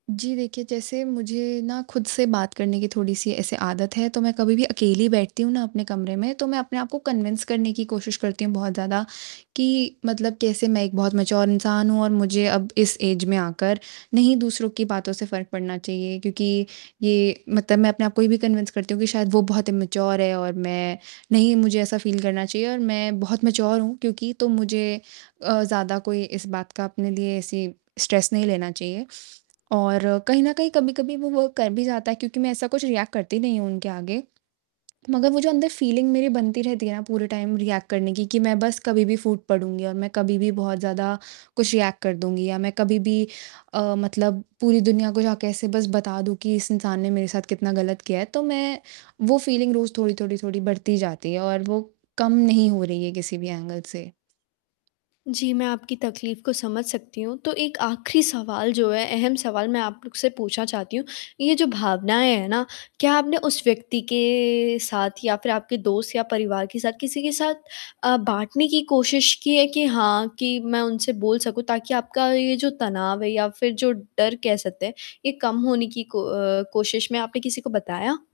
जी, देखिए जैसे मुझे ना खुद से बात करने की थोड़ी-सी ऐसे आदत है, तो मैं कभी भी अकेली बैठती हूँ ना अपने कमरे में तो मैं अपने आप को कन्विन्स करने की कोशिश करती हूँ, बहुत ज़्यादा कि मतलब कैसे मैं एक बहुत मैच्योर इंसान हूँ और मुझे अब इस ऐज में आकर, नहीं दूसरों की बातों से फ़र्क पड़ना चाहिए क्योंकि ये मतलब मैं अपने आप को ये भी कन्विन्स करती हूँ कि शायद वो बहुत इम्मूचियोर है और मैं नहीं मुझे ऐसा फ़ील करना चाहिए और मैं बहुत मैच्योर हूँ क्योंकि तो मुझे अ, ज़्यादा कोई इस बात का अपने लिए ऐसी स्ट्रेस नहीं लेना चाहिए और कहीं न कहीं कभी-कभी वो वर्क कर भी जाता है क्योंकि मैं ऐसा कुछ रिएक्ट करती नहीं हूँ उनके आगे। मगर वो जो अंदर फ़ीलिंग मेरी बनती रहती है ना पूरे टाइम रिएक्ट करने की कि मैं बस कभी भी फ़ूट पड़ूँगी और मैं कभी भी बहुत ज़्यादा कुछ रिएक्ट कर दूँगी या मैं कभी भी अ, मतलब पूरी दुनिया को जाके ऐसे बस बता दूँ कि इस इंसान ने मेरे साथ कितना गलत किया है। तो मैं वो फ़ीलिंग रोज़ थोड़ी-थोड़ी-थोड़ी बढ़ती जाती है और वो कम नहीं हो रही है किसी भी एंगल से। जी, मैं आपकी तकलीफ़ को समझ सकती हूँ, तो 1 आखिरी सवाल जो है अहम सवाल मैं आप लोग से पूछना चाहती हूँ, ये जो भावनाएँ हैं ना, क्या आपने उस व्यक्ति के साथ या फिर आपके दोस्त या परिवार के साथ किसी के साथ अ, बाँटने की कोशिश की है कि हाँ, कि मैं उनसे बोल सकूँ ताकि आपका ये जो तनाव है या फिर जो डर कह सकते हैं, ये कम होने की को अ, कोशिश में आपने किसी को बताया?